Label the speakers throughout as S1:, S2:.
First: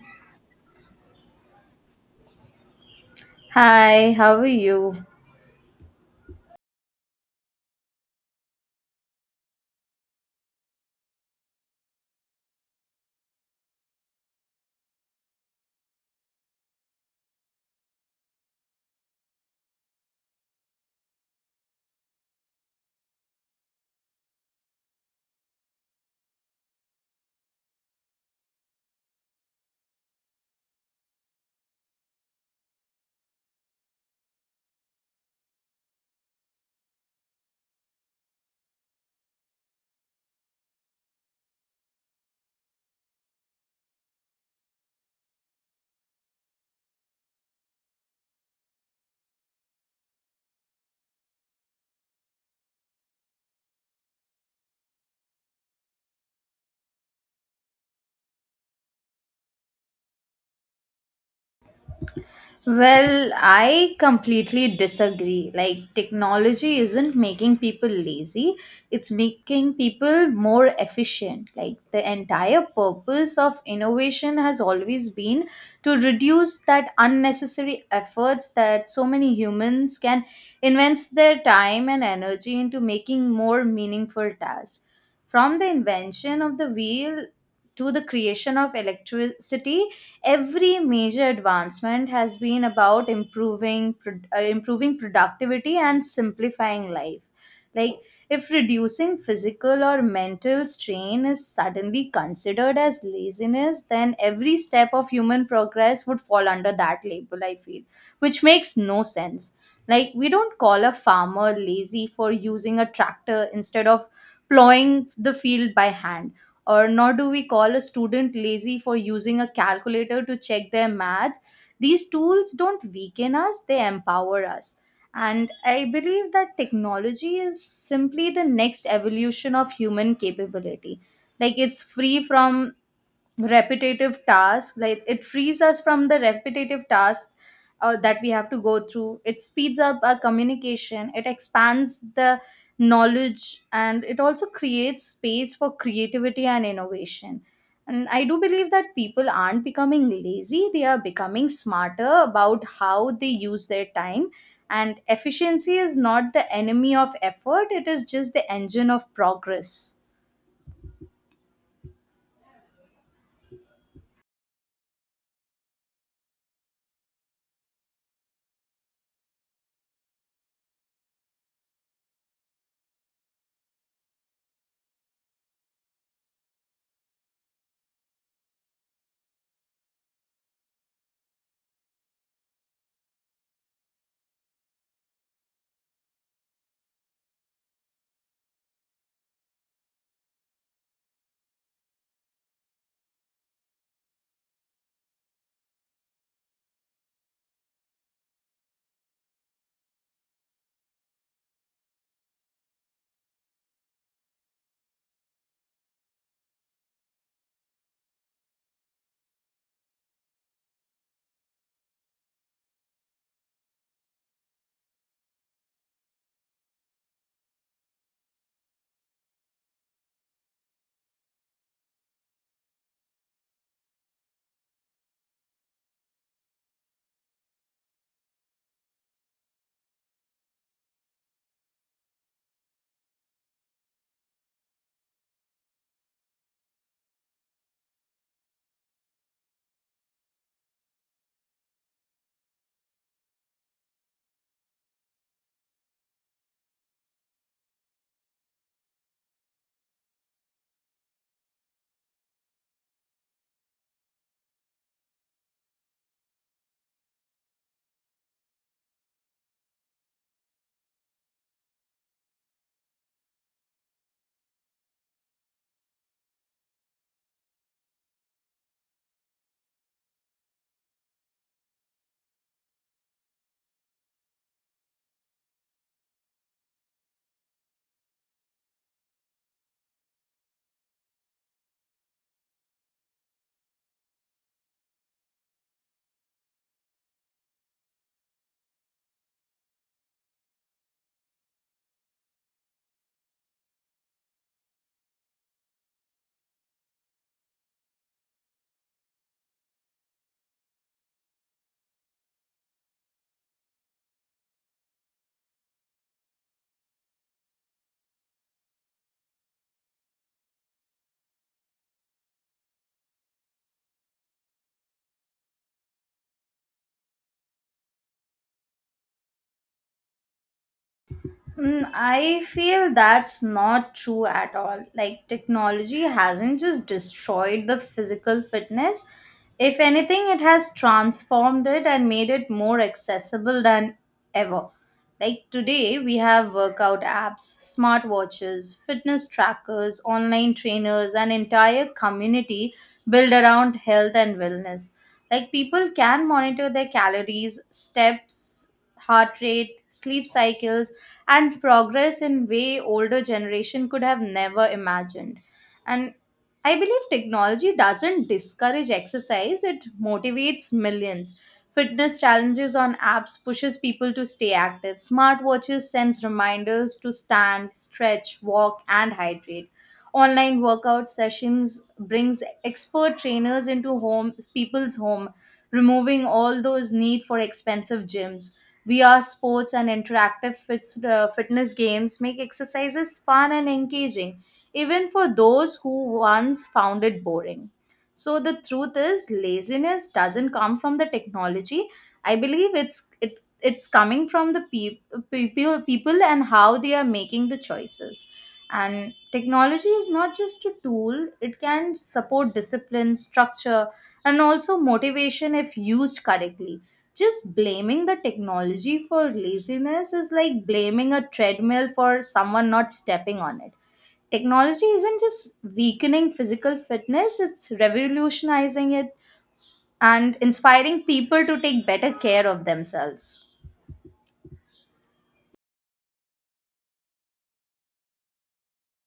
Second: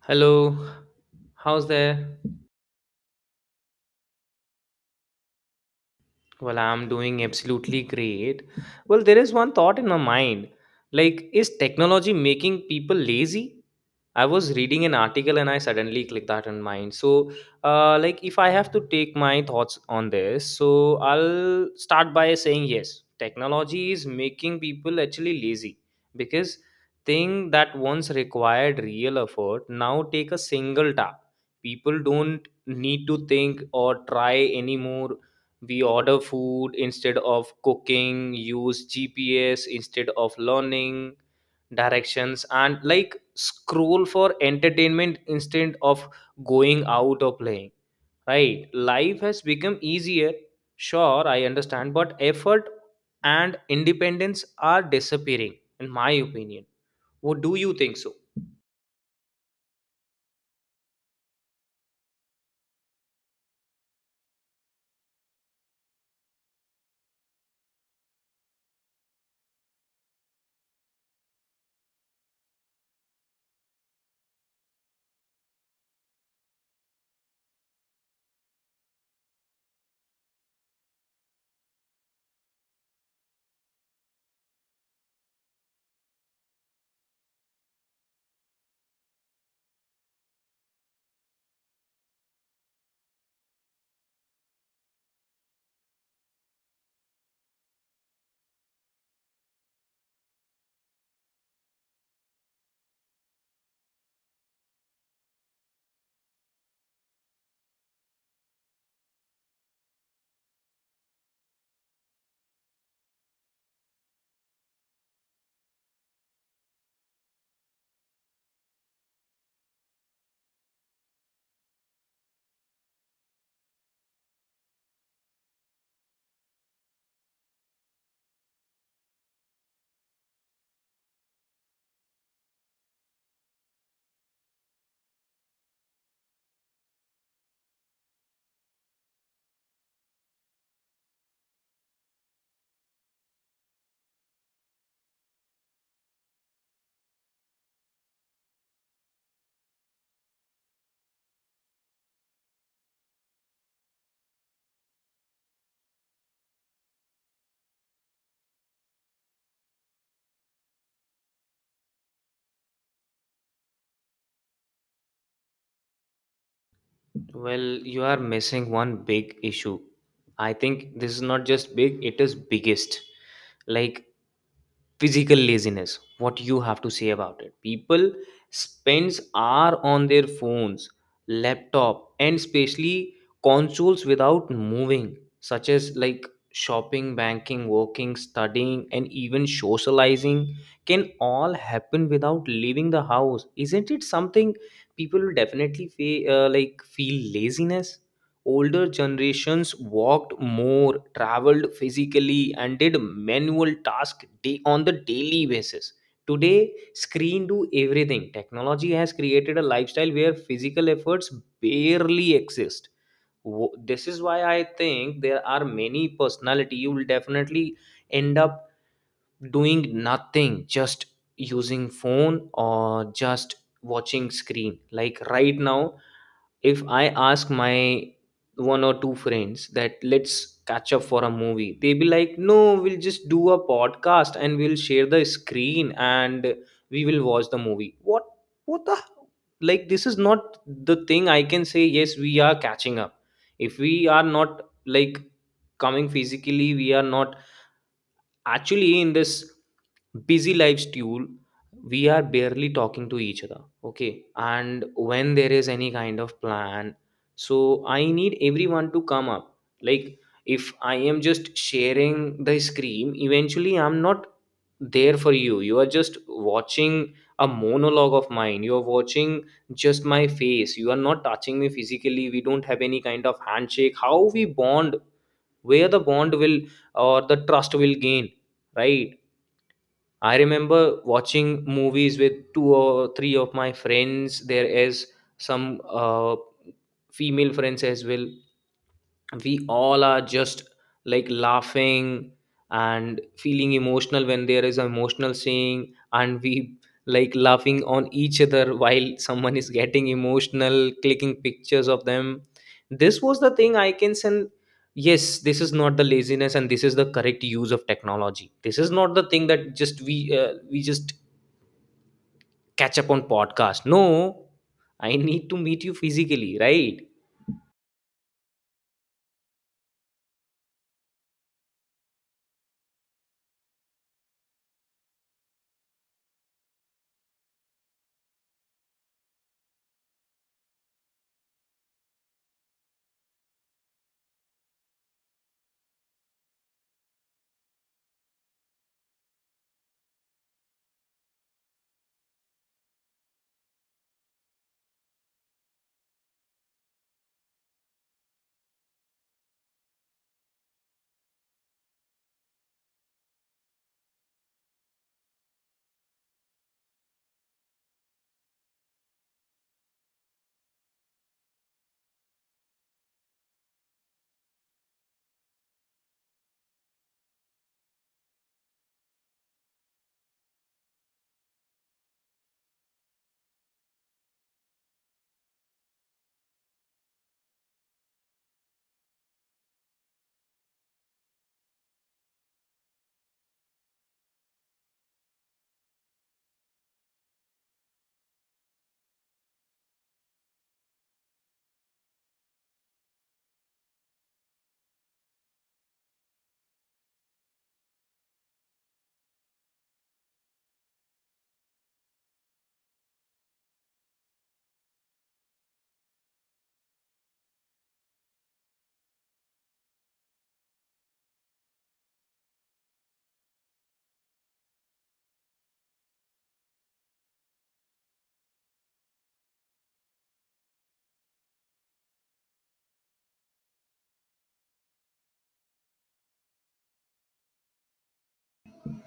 S1: Hello, how's there?
S2: Hi, how are you?
S1: Well, I'm doing absolutely great. Well, there is one thought in my mind, like, is technology making people lazy? I was reading an article and I suddenly clicked that in mind. If I have to take my thoughts on this, so I'll start by saying yes, technology is making people actually lazy because thing that once required real effort now take a single tap. People don't need to think or try anymore. We order food instead of cooking, use GPS instead of learning directions and, like, scroll for entertainment instead of going out or playing. Right, life has become easier, sure, I understand, but effort and independence are disappearing, in my opinion. What do you think so?
S2: Well, I completely disagree. Like, technology isn't making people lazy, it's making people more efficient. Like, the entire purpose of innovation has always been to reduce that unnecessary efforts that so many humans can invest their time and energy into making more meaningful tasks. From the invention of the wheel to the creation of electricity, every major advancement has been about improving improving productivity and simplifying life. Like, if reducing physical or mental strain is suddenly considered as laziness, then every step of human progress would fall under that label, I feel, which makes no sense. Like, we don't call a farmer lazy for using a tractor instead of plowing the field by hand, or nor do we call a student lazy for using a calculator to check their math. These tools don't weaken us, they empower us. And I believe that technology is simply the next evolution of human capability. Like it's free from like it frees us from the repetitive tasks that we have to go through. It speeds up our communication, it expands the knowledge, and it also creates space for creativity and innovation. And I do believe that people aren't becoming lazy, they are becoming smarter about how they use their time. And efficiency is not the enemy of effort, it is just the engine of progress.
S1: Well, you are missing one big issue. I think this is not just big, it is biggest, like physical laziness. What you have to say about it? People spends hour on their phones, laptop, and especially consoles without moving, such as, like, shopping, banking, working, studying, and even socializing can all happen without leaving the house. Isn't it something? People will definitely feel laziness. Older generations walked more, traveled physically, and did manual tasks day on the daily basis. Today screen do everything. Technology has created a lifestyle where physical efforts barely exist. This is why I think there are many personality you will definitely end up doing nothing, just using phone or just watching screen. Like right now, if I ask my one or two friends that let's catch up for a movie, they be like, no, we'll just do a podcast and we'll share the screen and we will watch the movie. What? What the? Like, this is not the thing I can say, yes, we are catching up. If we are not, like, coming physically, we are not actually in this busy lifestyle. We are barely talking to each other. Okay, and when there is any kind of plan, so I need everyone to come up, like, if I am just sharing the screen, eventually I'm not there for you. You are just watching a monologue of mine. You are watching just my face. You are not touching me physically. We don't have any kind of handshake. How we bond? Where the bond will or the trust will gain, right? I remember watching movies with two or three of my friends. There is some female friends as well. We all are just, like, laughing and feeling emotional when there is an emotional scene, and we, like, laughing on each other while someone is getting emotional, clicking pictures of them. This was the thing I can send. Yes, this is not the laziness, and this is the correct use of technology. This is not the thing that just we we just catch up on podcast. No, I need to meet you physically, right?
S2: Mm, I feel that's not true at all. Like, technology hasn't just destroyed the physical fitness. If anything, it has transformed it and made it more accessible than ever. Like, today, we have workout apps, smartwatches, fitness trackers, online trainers, an entire community built around health and wellness. Like, people can monitor their calories, steps, heart rate, sleep cycles and progress in way older generation could have never imagined. And I believe technology doesn't discourage exercise, it motivates millions. Fitness challenges on apps pushes people to stay active, smartwatches sends reminders to stand, stretch, walk and hydrate. Online workout sessions brings expert trainers into home, people's home, removing all those need for expensive gyms. VR sports and interactive fitness games make exercises fun and engaging, even for those who once found it boring. So the truth is, laziness doesn't come from the technology. I believe it's it it's coming from the people and how they are making the choices. And technology is not just a tool; it can support discipline, structure, and also motivation if used correctly. Just blaming the technology for laziness is like blaming a treadmill for someone not stepping on it. Technology isn't just weakening physical fitness, it's revolutionizing it and inspiring people to take better care of themselves.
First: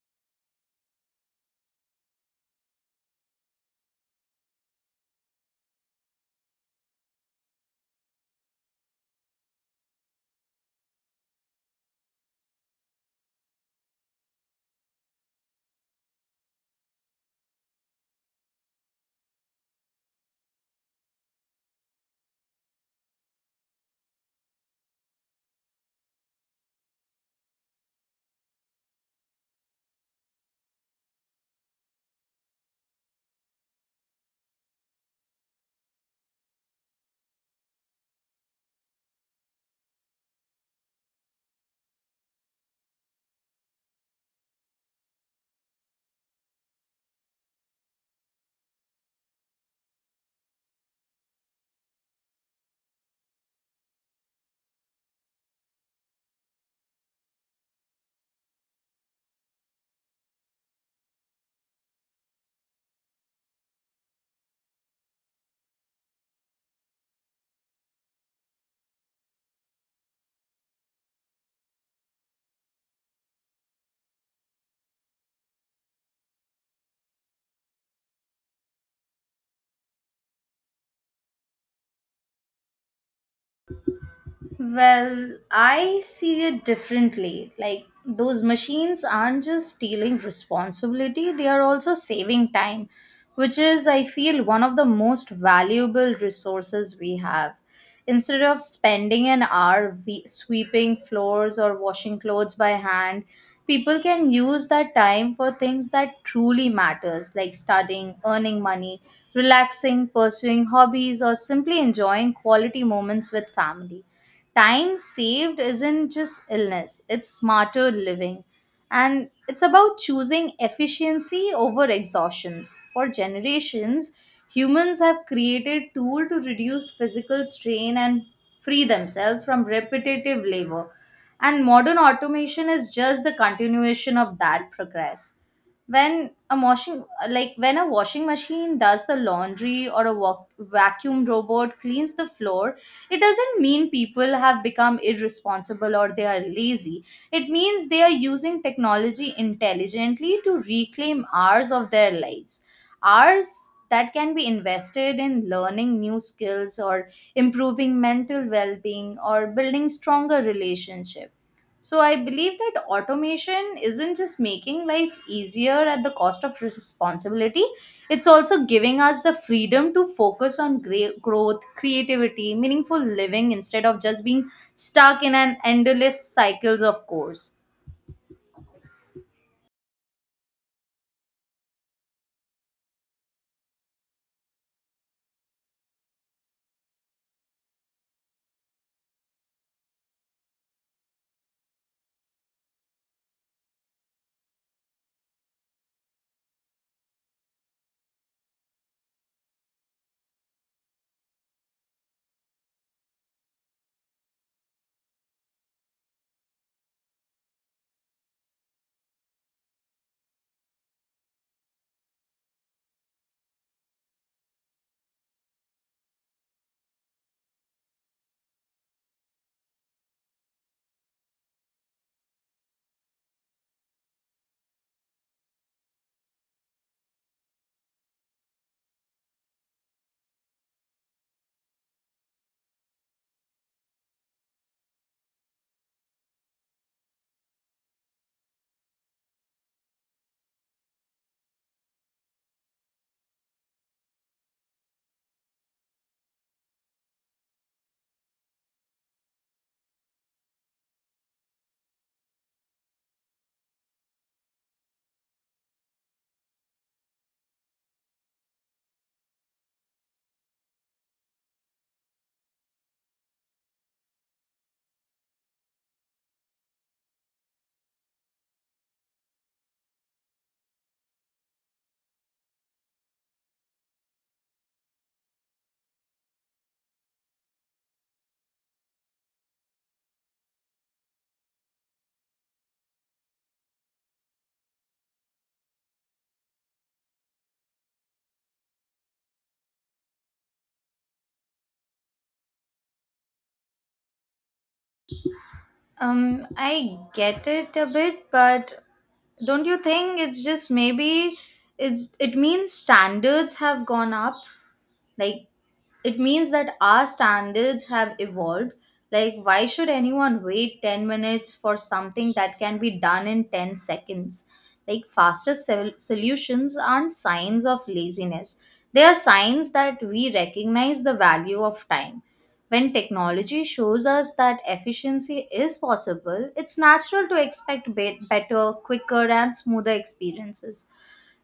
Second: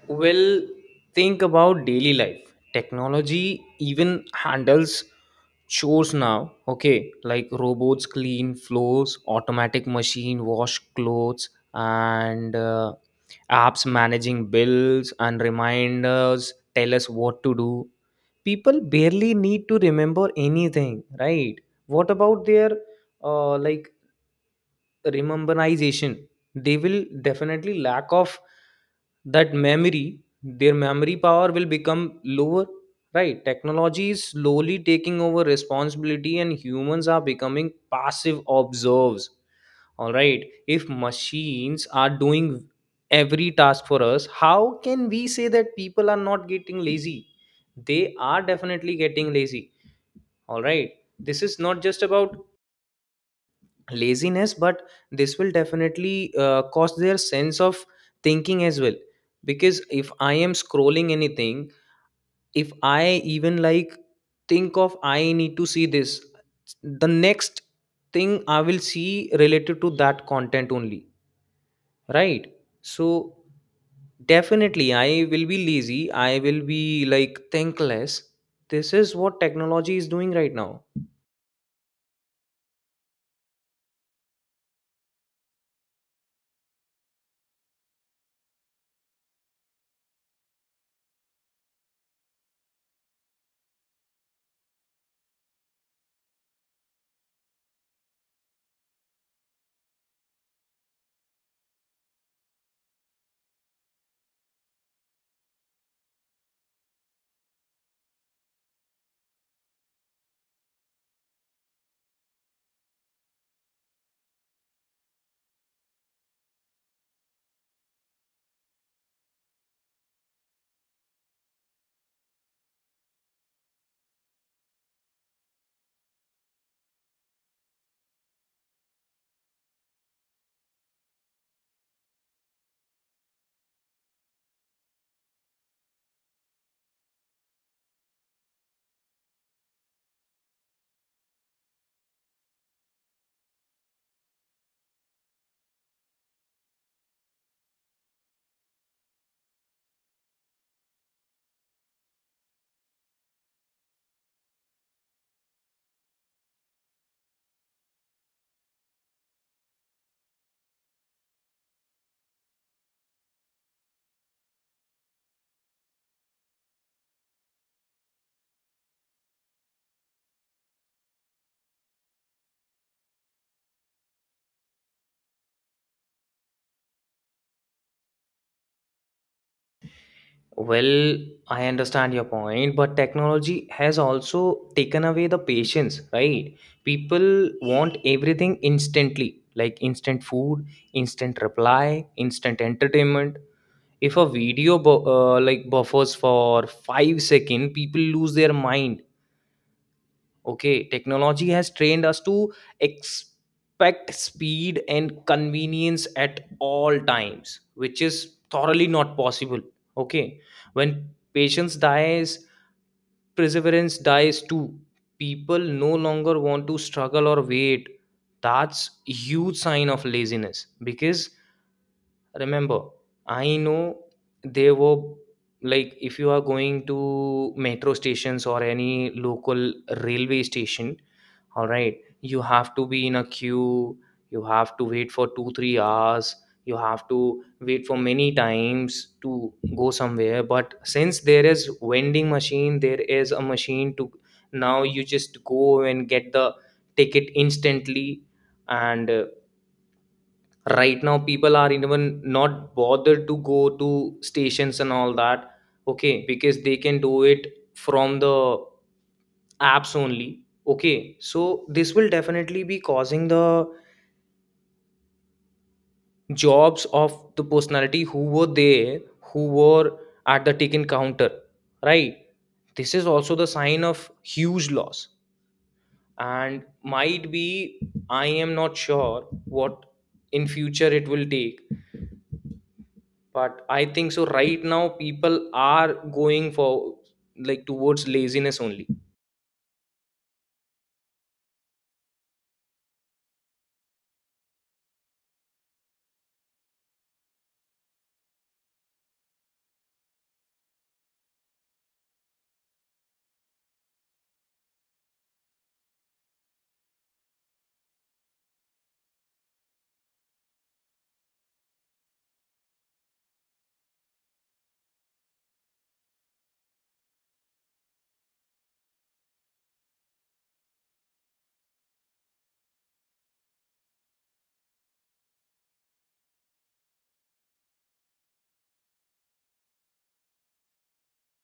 S1: Well, think about daily life. Technology even handles chores now. Okay, like robots clean floors, automatic machine wash clothes, and apps managing bills and reminders tell us what to do. People barely need to remember anything, right? What about their uh, like rememberization? They will definitely lack of that memory. Their memory power will become lower, right? Technology is slowly taking over responsibility and humans are becoming passive observers. All right, if machines are doing every task for us, how can we say that people are not getting lazy? They are definitely getting lazy, all right. This is not just about laziness, but this will definitely cost their sense of thinking as well. Because if I am scrolling anything, if I even, like, think of I need to see this, the next thing I will see related to that content only, right? So definitely I will be lazy. I will be, like, thinkless. This is what technology is doing right now.
S2: Well, I see it differently. Like, those machines aren't just stealing responsibility, they are also saving time, which is, I feel, one of the most valuable resources we have. Instead of spending an hour sweeping floors or washing clothes by hand, people can use that time for things that truly matters, like studying, earning money, relaxing, pursuing hobbies, or simply enjoying quality moments with family. Time saved isn't just illness, it's smarter living. And it's about choosing efficiency over exhaustions. For generations, humans have created tools to reduce physical strain and free themselves from repetitive labor. And modern automation is just the continuation of that progress. When a washing like when a washing machine does the laundry or a vacuum robot cleans the floor, it doesn't mean people have become irresponsible or they are lazy. It means they are using technology intelligently to reclaim hours of their lives. Hours that can be invested in learning new skills, or improving mental well being, or building stronger relationships. So I believe that automation isn't just making life easier at the cost of responsibility, it's also giving us the freedom to focus on growth, creativity, meaningful living instead of just being stuck in an endless cycles of course.
S1: Well, I understand your point, but technology has also taken away the patience, right? People want everything instantly, like instant food, instant reply, instant entertainment. If a video buffers for 5 seconds, people lose their mind. Okay, technology has trained us to expect speed and convenience at all times, which is thoroughly not possible. Okay, when patience dies, perseverance dies too. People no longer want to struggle or wait. That's huge sign of laziness because, remember, I know there were, like, if you are going to metro stations or any local railway station, all right, you have to be in a queue. You have to wait for 2 3 hours. You have to wait for many times to go somewhere. But since there is vending machine, there is a machine to, now you just go and get the ticket instantly. And right now people are even not bothered to go to stations and all that. Okay, because they can do it from the apps only. Okay, so this will definitely be causing the jobs of the personality who were there, who were at the ticket counter, right? This is also the sign of huge loss. And might be, I am not sure what in future it will take, but I think so right now people are going for, like, towards laziness only.
S2: I get it a bit, but don't you think it's just maybe it means standards have gone up? Like, it means that our standards have evolved. Like, why should anyone wait 10 minutes for something that can be done in 10 seconds? Like, faster solutions aren't signs of laziness, they are signs that we recognize the value of time. When technology shows us that efficiency is possible, it's natural to expect better, quicker and smoother experiences.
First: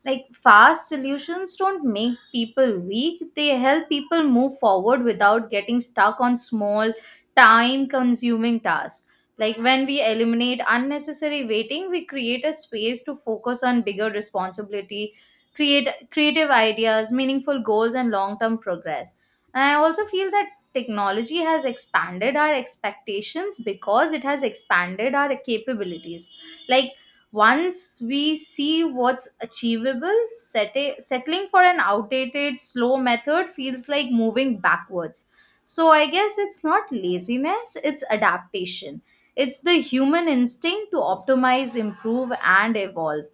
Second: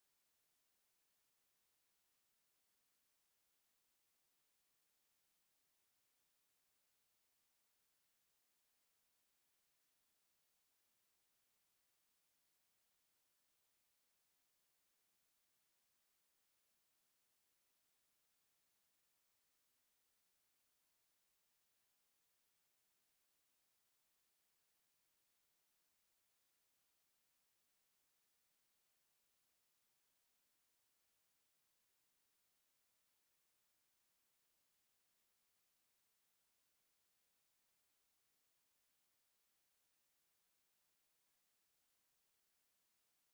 S2: Like, fast solutions don't make people weak, they help people move forward without getting stuck on small, time consuming tasks. Like, when we eliminate unnecessary waiting, we create a space to focus on bigger responsibility, create creative ideas, meaningful goals, and long term progress. And I also feel that technology has expanded our expectations because it has expanded our capabilities. Like, once we see what's achievable, settling for an outdated, slow method feels like moving backwards. So I guess it's not laziness, it's adaptation. It's the human instinct to optimize, improve, and evolve.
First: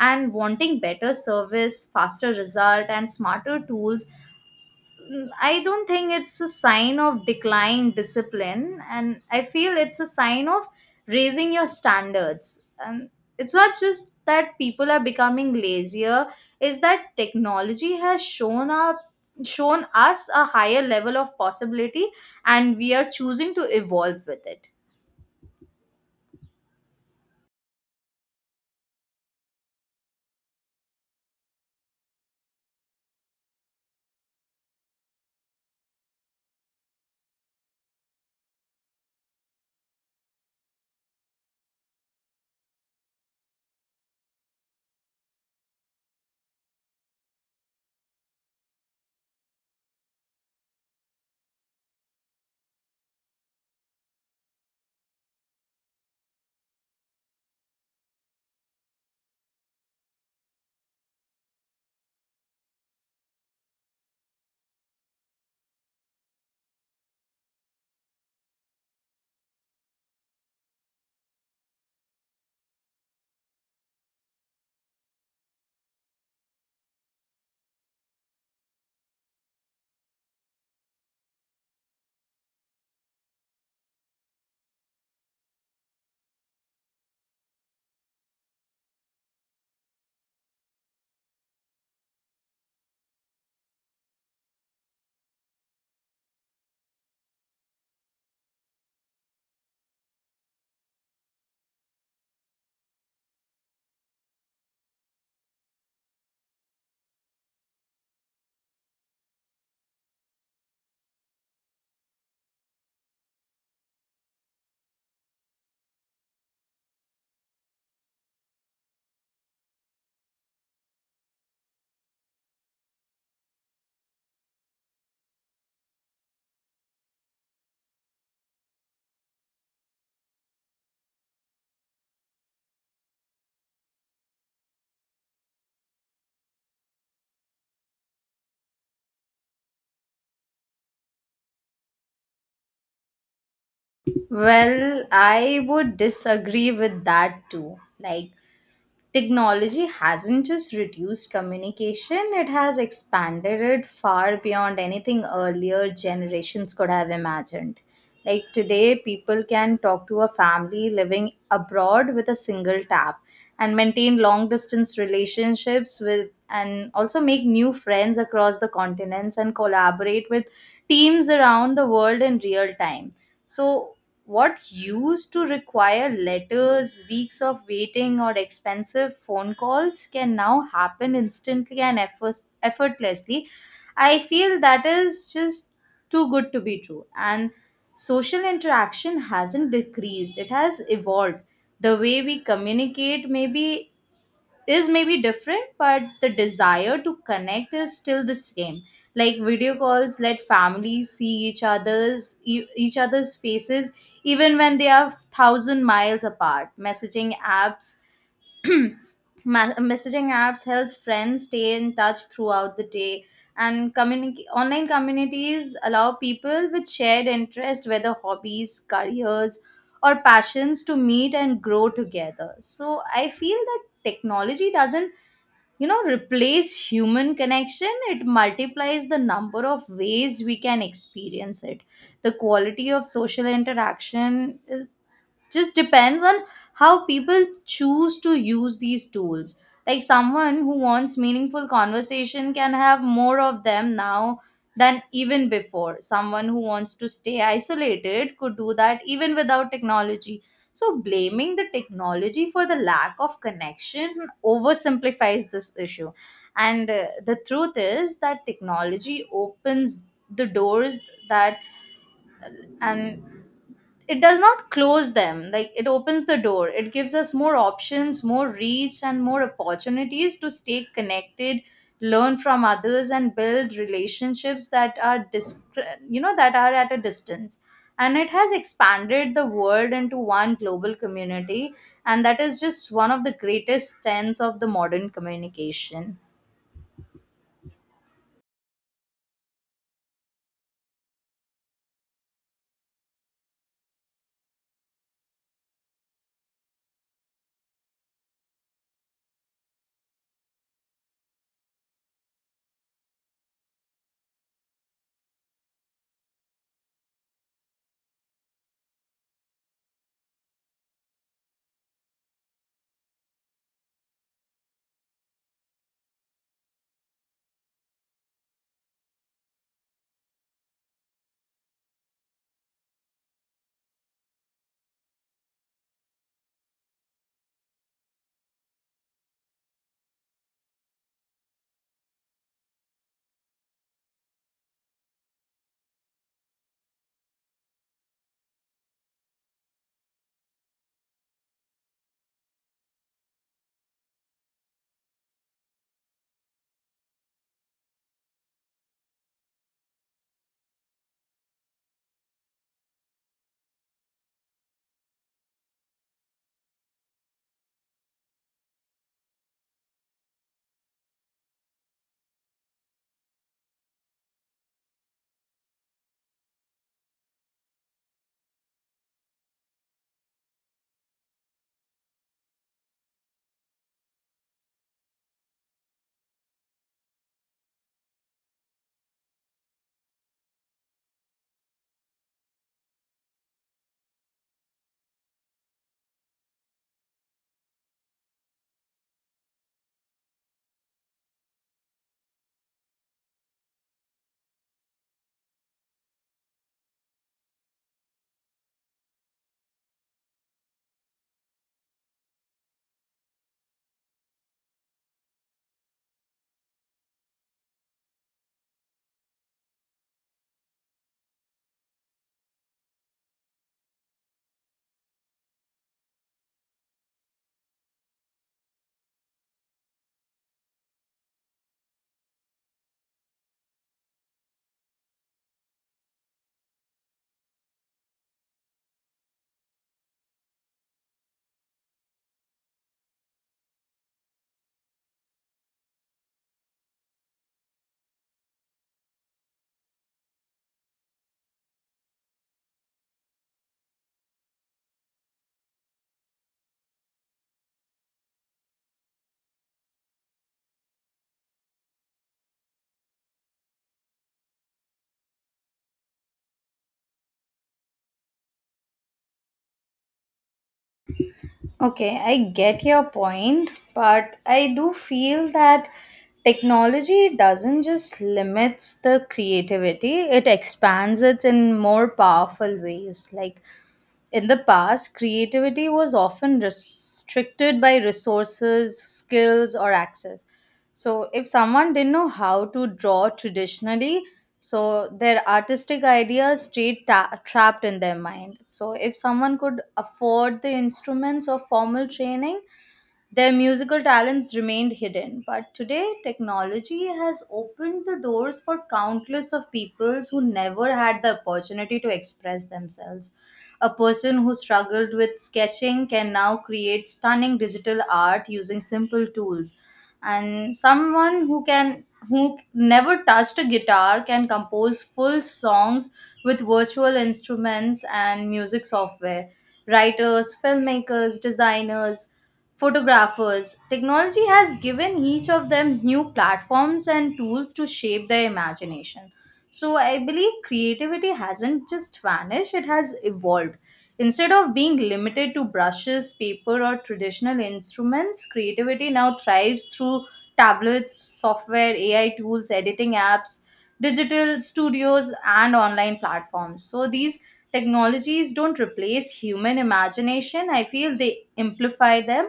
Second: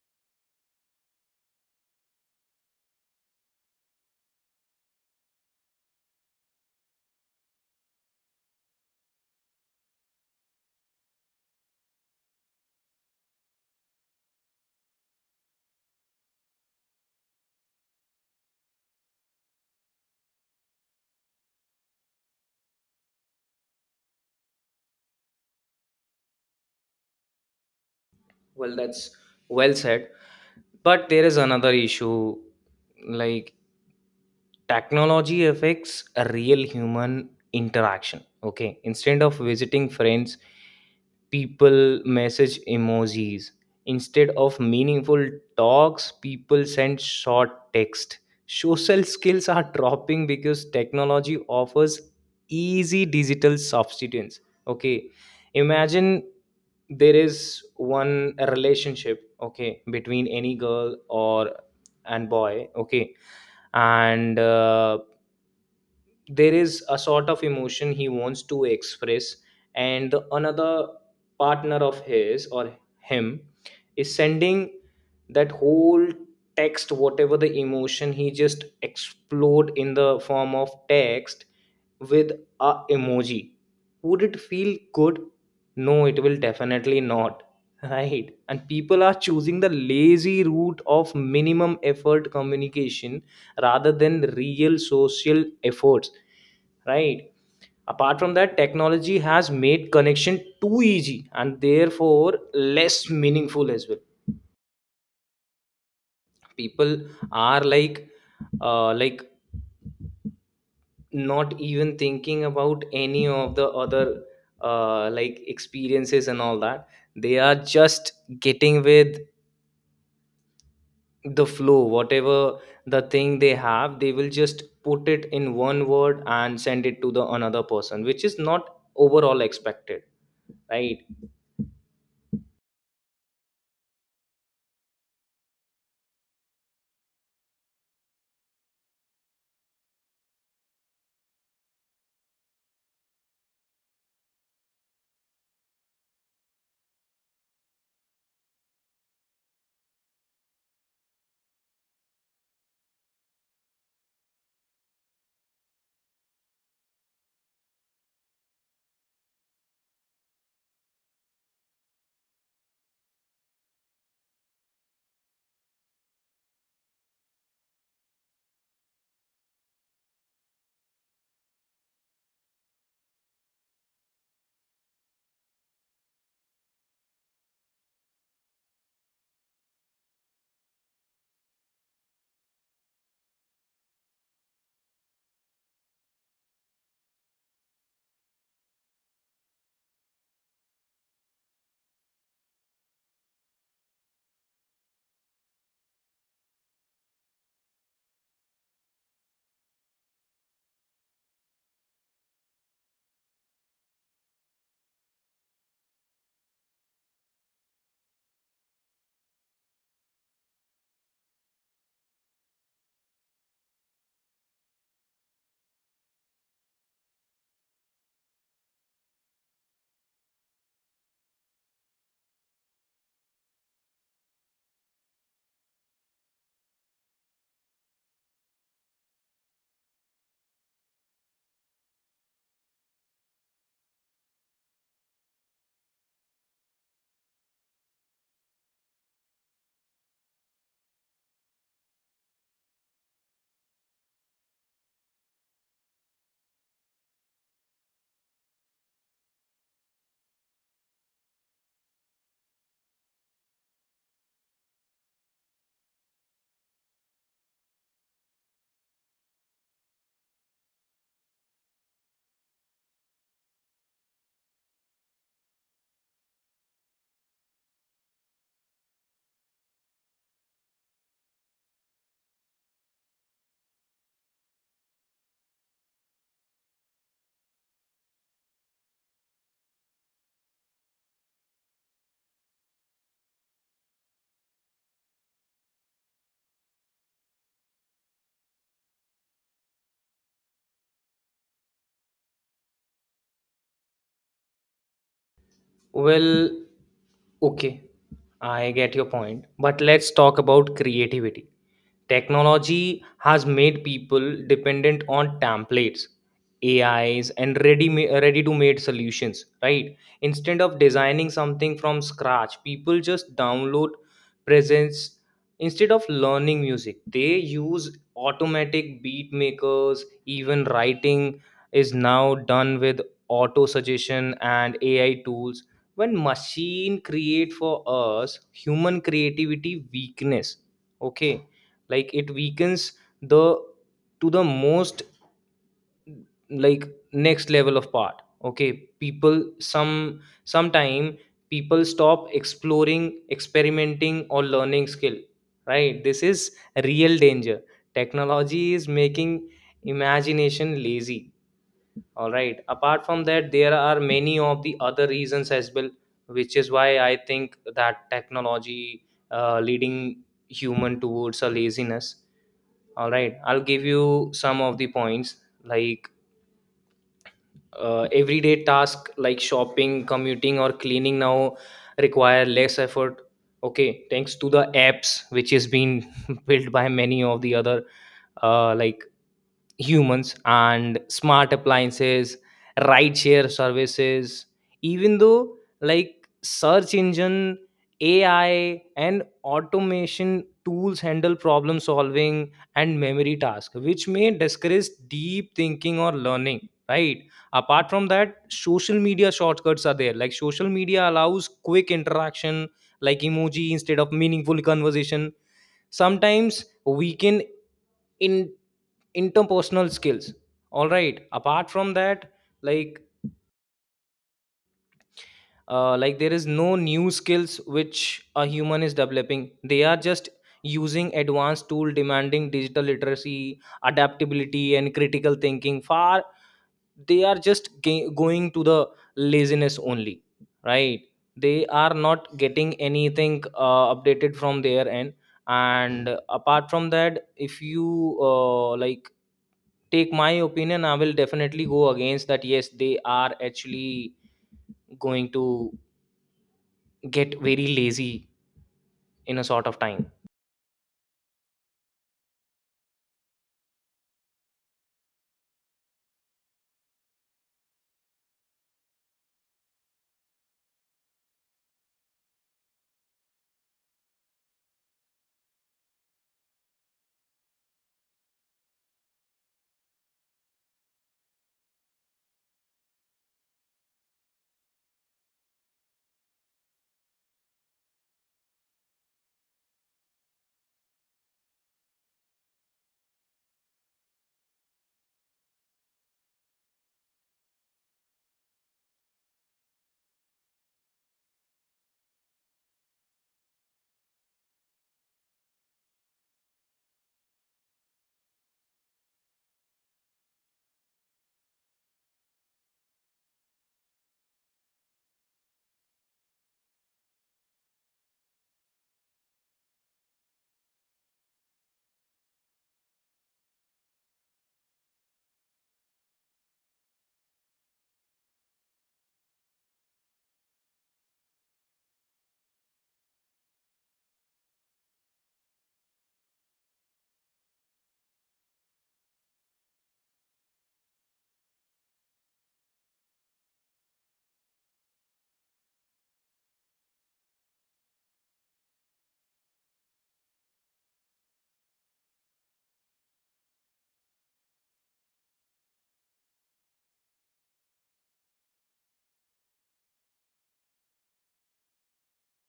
S2: And wanting better service, faster result, and smarter tools. Mm, I don't think it's a sign of decline discipline, and I feel it's a sign of raising your standards. And it's not just that people are becoming lazier; is that technology has shown up shown us a higher level of possibility, and we are choosing to evolve with it.
S1: Well, that's well said. But there is another issue, like technology affects a real human interaction. Okay. Instead of visiting friends, people message emojis. Instead of meaningful talks, people send short text. Social skills are dropping because technology offers easy digital substitutes. Okay. Imagine there is one relationship, okay, between any girl or and boy, okay, and there is a sort of emotion he wants to express, and the another partner of his or him is sending that whole text, whatever the emotion he just explode in the form of text with a emoji. Would it feel good? No, it will definitely not right? And people are choosing the lazy route of minimum effort communication rather than real social efforts, right? Apart from that, technology has made connection too easy and therefore less meaningful as well. People are, like, uh, like not even thinking about any of the other experiences and all that. They are just getting with the flow. Whatever the thing they have, they will just put it in one word and send it to the another person, which is not overall expected, right?
S2: Well, I would disagree with that too. Like, technology hasn't just reduced communication, it has expanded it far beyond anything earlier generations could have imagined. Like, today, people can talk to a family living abroad with a single tap, and maintain long distance relationships with, and also make new friends across the continents, and collaborate with teams around the world in real time. So what used to require letters, weeks of waiting, or expensive phone calls can now happen instantly and effortlessly. I feel that is just too good to be true. And social interaction hasn't decreased, it has evolved. The way we communicate may be is maybe different, but the desire to connect is still the same. Like, video calls let families see each other's faces even when they are 1,000 miles apart. Messaging apps messaging apps helps friends stay in touch throughout the day, and online communities allow people with shared interests, whether hobbies, careers, or passions, to meet and grow together. So I feel that technology doesn't, you know, replace human connection, it multiplies the number of ways we can experience it. The quality of social interaction just depends on how people choose to use these tools. Like, someone who wants meaningful conversation can have more of them now than even before. Someone who wants to stay isolated could do that even without technology. So blaming the technology for the lack of connection oversimplifies this issue. And the truth is that technology opens the doors that and it does not close them. Like, it opens the door, it gives us more options, more reach and more opportunities to stay connected, learn from others, and build relationships that are at a distance. And it has expanded the world into one global community, and that is just one of the greatest strengths of the modern communication.
S1: Well, okay, I get your point. But let's talk about creativity. Technology has made people dependent on templates, AIs, and ready to made solutions, right? Instead of designing something from scratch, people just download presents. Instead of learning music, they use automatic beat makers. Even writing is now done with auto suggestion and AI tools. When machine create for us, human creativity weakness, okay, like it weakens the, to the most, like, next level of part. Okay, people some sometime people stop exploring, experimenting, or learning skill, right? This is real danger. Technology is making imagination lazy. All right. Apart from that, there are many of the other reasons as well, which is why I think that technology leading human towards a laziness. All right, I'll give you some of the points, like everyday task like shopping, commuting, or cleaning now require less effort. Okay, thanks to the apps which is being built by many of the other uh, like humans and smart appliances, rideshare services. Even though, like, search engine, AI and automation tools handle problem solving and memory tasks, which may discourage deep thinking or learning, right? Apart from that, social media shortcuts are there. Like social media allows quick interaction, like emoji instead of meaningful conversation, sometimes we can interpersonal skills, all right. Apart from that, like, there is no new skills which a human is developing. They are just using advanced tool demanding digital literacy, adaptability, and critical thinking. Far, they are just going to the laziness only, right? They are not getting anything updated from their end. And apart from that, if you take my opinion, I will definitely go against that. Yes, they are actually going to get very lazy in a sort of time.
S2: Okay, I get your point, but I do feel that technology doesn't just limits the creativity, it expands it in more powerful ways. Like, in the past, creativity was often restricted by resources, skills, or access. So, if someone didn't know how to draw traditionally, so their artistic ideas stayed trapped in their mind. So, if someone could afford the instruments or formal training, their musical talents remained hidden, but today technology has opened the doors for countless of peoples who never had the opportunity to express themselves. A person who struggled with sketching can now create stunning digital art using simple tools, and someone who never touched a guitar can compose full songs with virtual instruments and music software. Writers, filmmakers, designers, photographers. Technology has given each of them new platforms and tools to shape their imagination. So I believe creativity hasn't just vanished, it has evolved. Instead of being limited to brushes, paper, or traditional instruments, creativity now thrives through tablets, software, AI tools, editing apps, digital studios, and online platforms. So these technologies don't replace human imagination. I feel they amplify them,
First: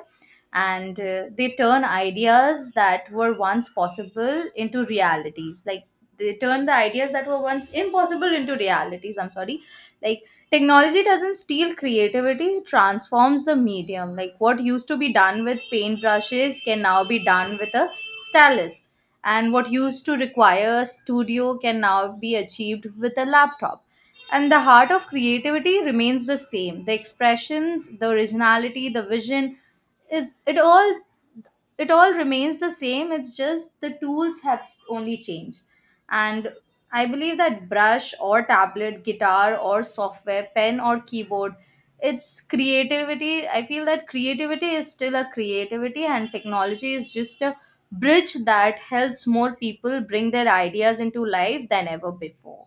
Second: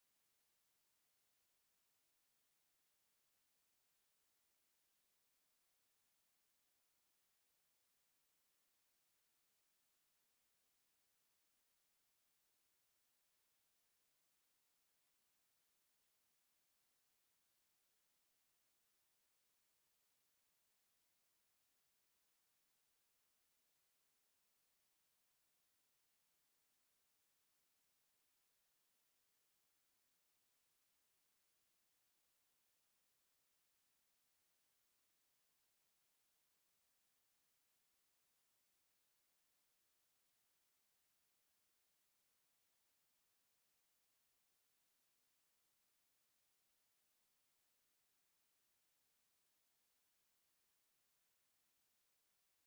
S2: and they turn ideas that were once possible into realities, like they turn the ideas that were once impossible into realities. I'm sorry. Like, technology doesn't steal creativity, it transforms the medium. Like, what used to be done with paintbrushes can now be done with a stylus, and what used to require a studio can now be achieved with a laptop. And the heart of creativity remains the same, the expressions, the originality, the vision, is it all remains the same. It's just the tools have only changed. And I believe that brush or tablet, guitar or software, pen or keyboard, it's creativity. I feel that creativity is still a creativity, and technology is just a bridge that helps more people bring their ideas into life than ever before.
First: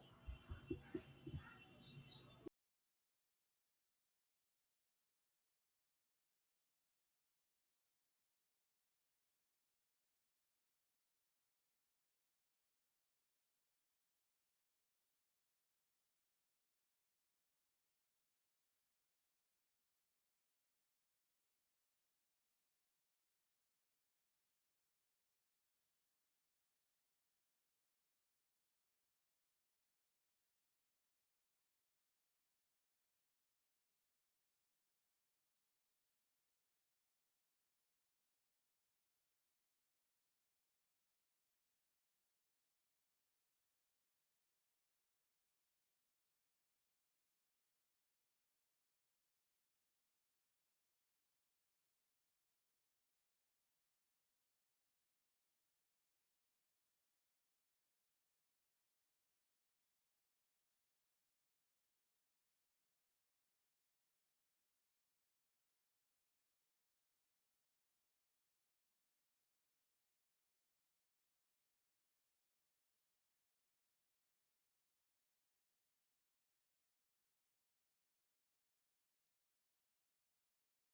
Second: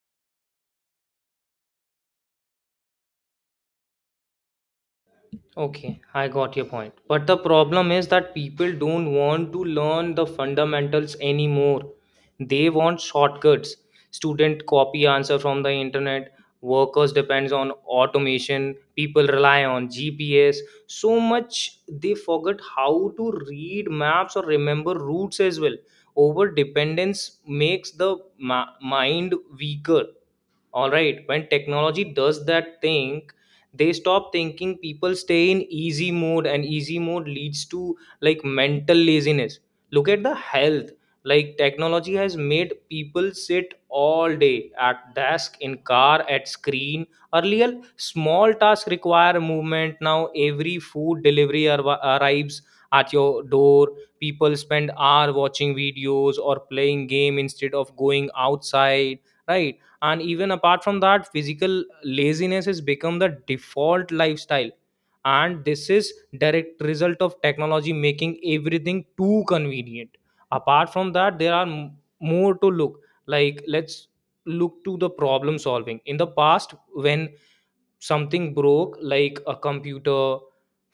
S1: Okay, I got your point. But the problem is that people don't want to learn the fundamentals anymore. They want shortcuts. Student copy answer from the internet, workers depends on automation, people rely on GPS so much they forget how to read maps or remember routes as well. Over dependence makes the mind weaker. All right, when technology does that thing, they stop thinking. People stay in easy mode, and easy mode leads to, like, mental laziness. Look at the health. Like, technology has made people sit all day at desk, in car, at screen. Earlier small tasks require movement. Now every food delivery arrives at your door. People spend hour watching videos or playing game instead of going outside, right? And even apart from that, physical laziness has become the default lifestyle, and this is direct result of technology making everything too convenient. Apart from that, there are more to look. Like, let's look to the problem solving. In the past, when something broke, like a computer,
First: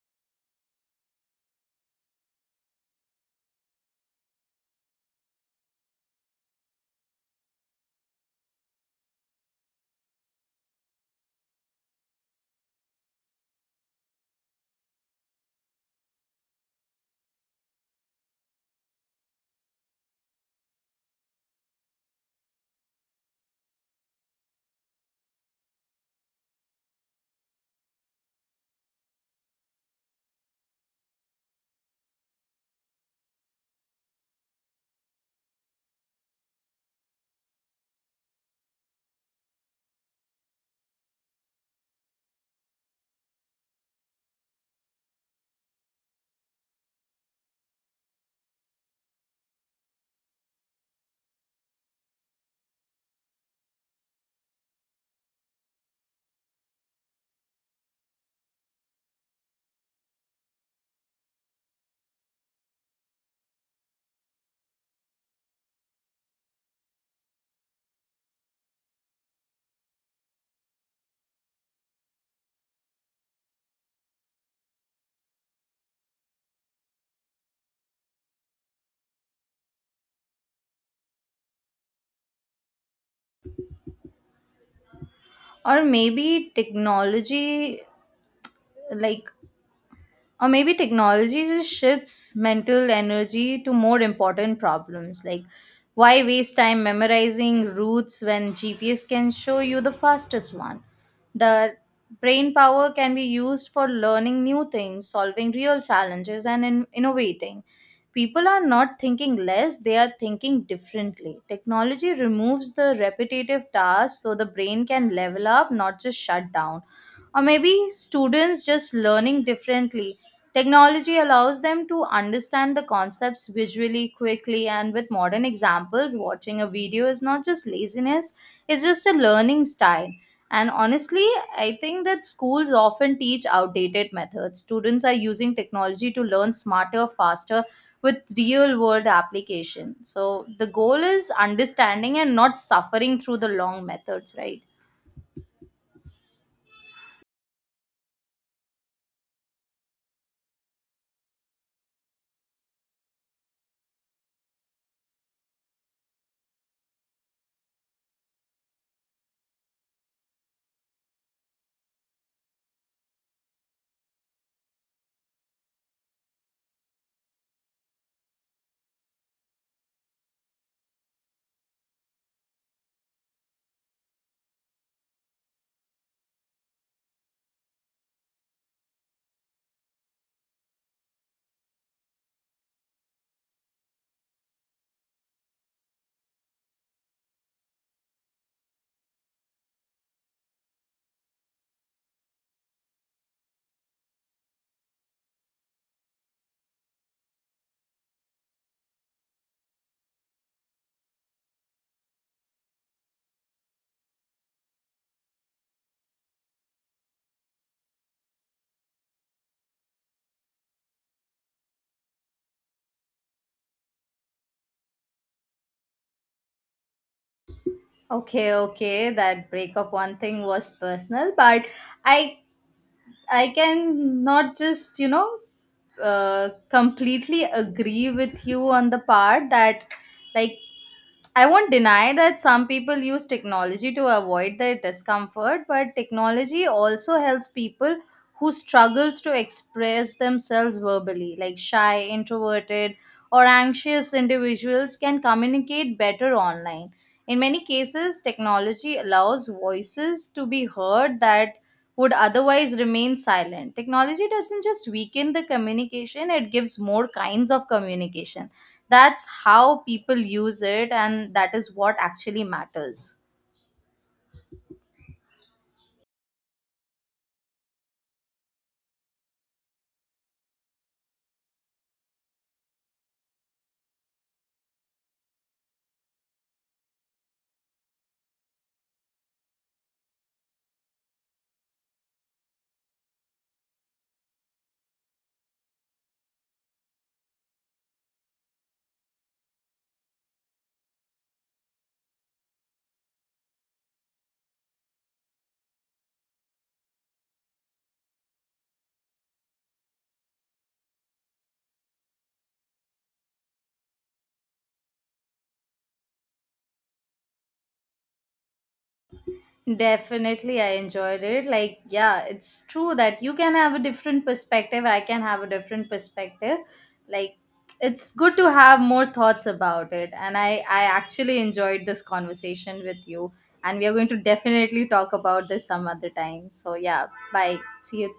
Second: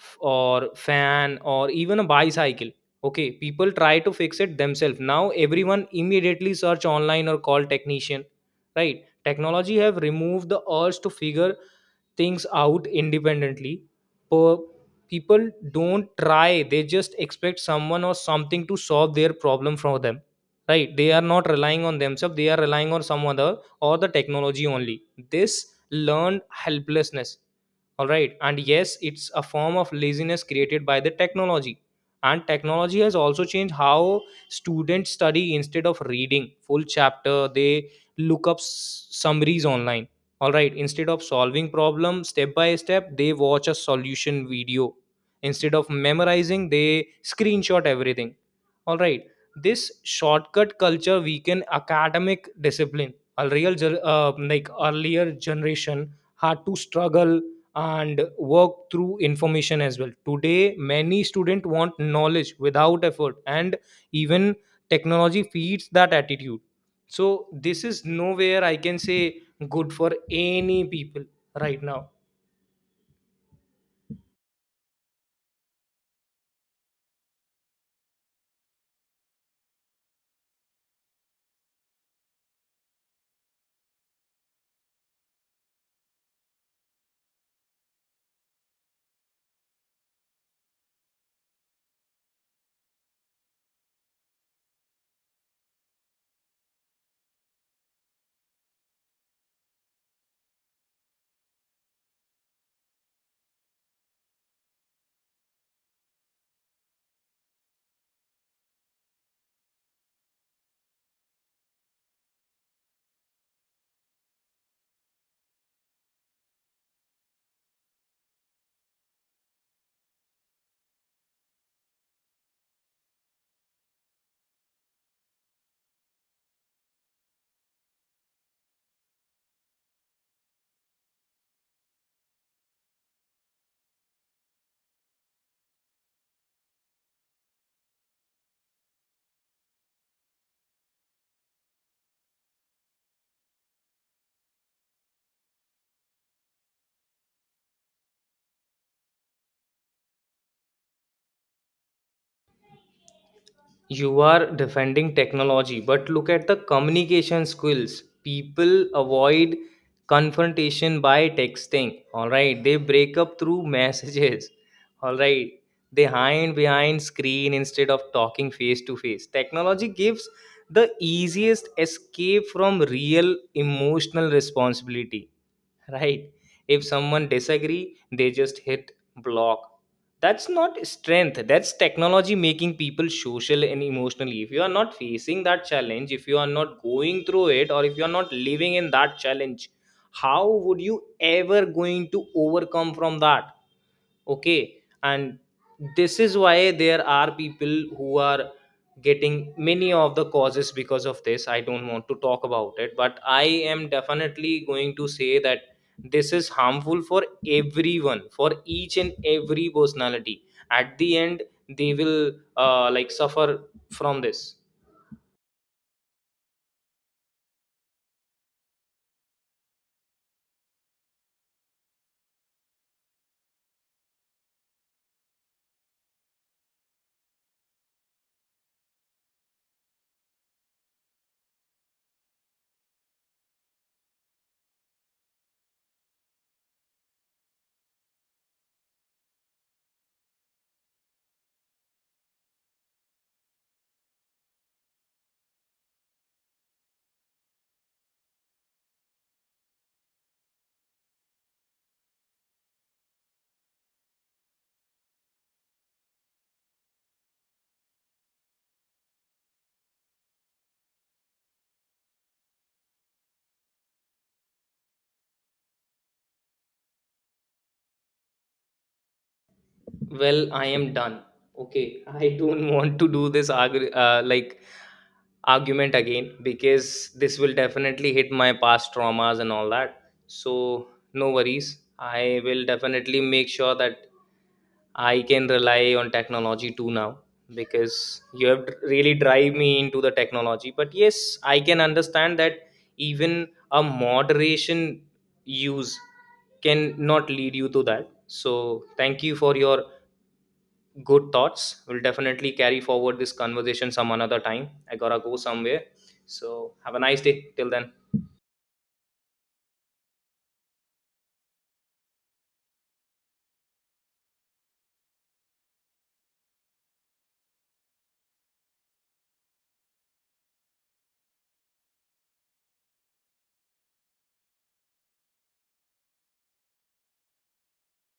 S1: or fan, or even a bicycle, okay, people try to fix it themselves. Now everyone immediately search online or call technician, right? Technology have removed the urge to figure things out independently. Per People don't try. They just expect someone or something to solve their problem for them, right? They are not relying on themselves. They are relying on some other or the technology only. This learned helplessness, all right, and yes, it's a form of laziness created by the technology. And technology has also changed how students study. Instead of reading full chapter, they look up summaries online. All right, instead of solving problem step by step, they watch a solution video. Instead of memorizing, they screenshot everything. All right, this shortcut culture weaken academic discipline. A real earlier generation had to struggle and work through information as well. Today many students want knowledge without effort, and even technology feeds that attitude. So this is nowhere I can say good for any people right now.
S2: Or maybe technology, like, or maybe technology just shifts mental energy to more important problems. Like, why waste time memorizing routes when GPS can show you the fastest one? The brain power can be used for learning new things, solving real challenges, and innovating. People are not thinking less, they are thinking differently. Technology removes the repetitive tasks so the brain can level up, not just shut down. Or maybe students just learning differently. Technology allows them to understand the concepts visually, quickly, and with modern examples. Watching a video is not just laziness, it's just a learning style. And honestly, I think that schools often teach outdated methods. Students are using technology to learn smarter, faster, with real world application. So the goal is understanding and not suffering through the long methods, right?
S1: You are defending technology, but look at the communication skills. People avoid confrontation by texting. All right, they break up through messages. All right, they hide behind screen instead of talking face to face. Technology gives the easiest escape from real emotional responsibility, right? If someone disagree, they just hit block. That's not strength. That's technology making people social and emotionally. If you are not facing that challenge, if you are not going through it, or if you are not living in that challenge, how would you ever going to overcome from that? Okay, and this is why there are people who are getting many of the causes because of this. I don't want to talk about it, but I am definitely going to say that this is harmful for everyone, for each and every personality. At the end, they will suffer from this.
S2: Okay, okay, that breakup one thing was personal, but I I can not just, you know, completely agree with you on the part that, like, I won't deny that some people use technology to avoid their discomfort, but technology also helps people who struggles to express themselves verbally, like shy, introverted, or anxious individuals can communicate better online. In many cases, technology allows voices to be heard that would otherwise remain silent. Technology doesn't just weaken the communication, it gives more kinds of communication, that's how people use it, and that is what actually matters.
S1: Well, I am done. Okay, I don't want to do this argument again, because this will definitely hit my past traumas and all that. So no worries. I will definitely make sure that I can rely on technology too now, because you have really drive me into the technology. But yes, I can understand that even a moderation use can not lead you to that. So thank you for your good thoughts. We'll definitely carry forward this conversation some another time. I gotta go somewhere. So have a nice day. Till then.
S2: Definitely, I enjoyed it. Like, yeah, it's true that you can have a different perspective, I can have a different perspective. Like, it's good to have more thoughts about it, and I actually enjoyed this conversation with you. And we are going to definitely talk about this some other time, so yeah, bye, see you.